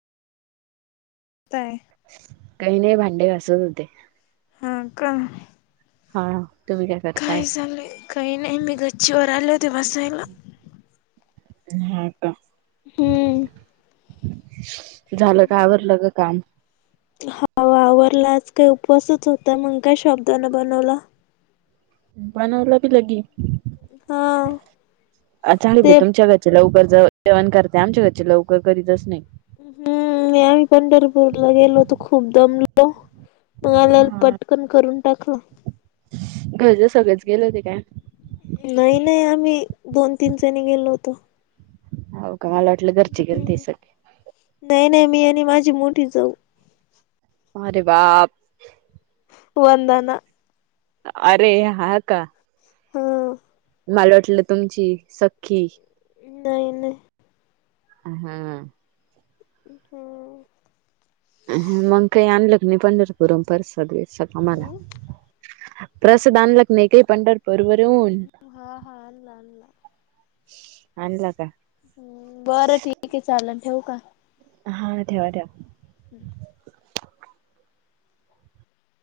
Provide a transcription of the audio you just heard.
ताय काही नाही भांडे घासत होते. हा का. हा. तुम्ही करताय? काय चाललंय, काही नाही मी गच्चीवर आले होते बसायला. हा का. हम्म. झालं का, आवरलं का काम. हो आवरलं आज काही उपवासच होता, मगं काय साबुदाणा बनवला. बनवाला बी लगी, हा अचाणी बाई ते तुमच्यागत. लवकर जेवण करते, आमच्या घरचे लवकर करीतच नाही. हम्म आम्ही पंढरपूरला गेलो तर खूप दमलो. मल्या हा. पटकन करून टाकवं. घरचे सगळेच गेलं होते काय. नाही नाही आम्ही दोन तीन जणी गेलो होतो. हो मला वाटलं घरचे गेलतेस का. नाही नाही मी आणि माझी मोठी जाऊ. अरे बाप. वंदना. अरे हा का. ह. मला वाटलं तुमची सखी. नाही नाही. हम्म. हम्. मग काही आणलं का नाही, पंढरपूर हून प्रसाद बिसाद आम्हाला. प्रसाद आणला की नाही, काही पंढरपूर वरून. हा हा आणला आणला. आणला कां. हम् बरं ठीक ये, चाललं ठेवू कां. हा ठेवा ठेवा. हम.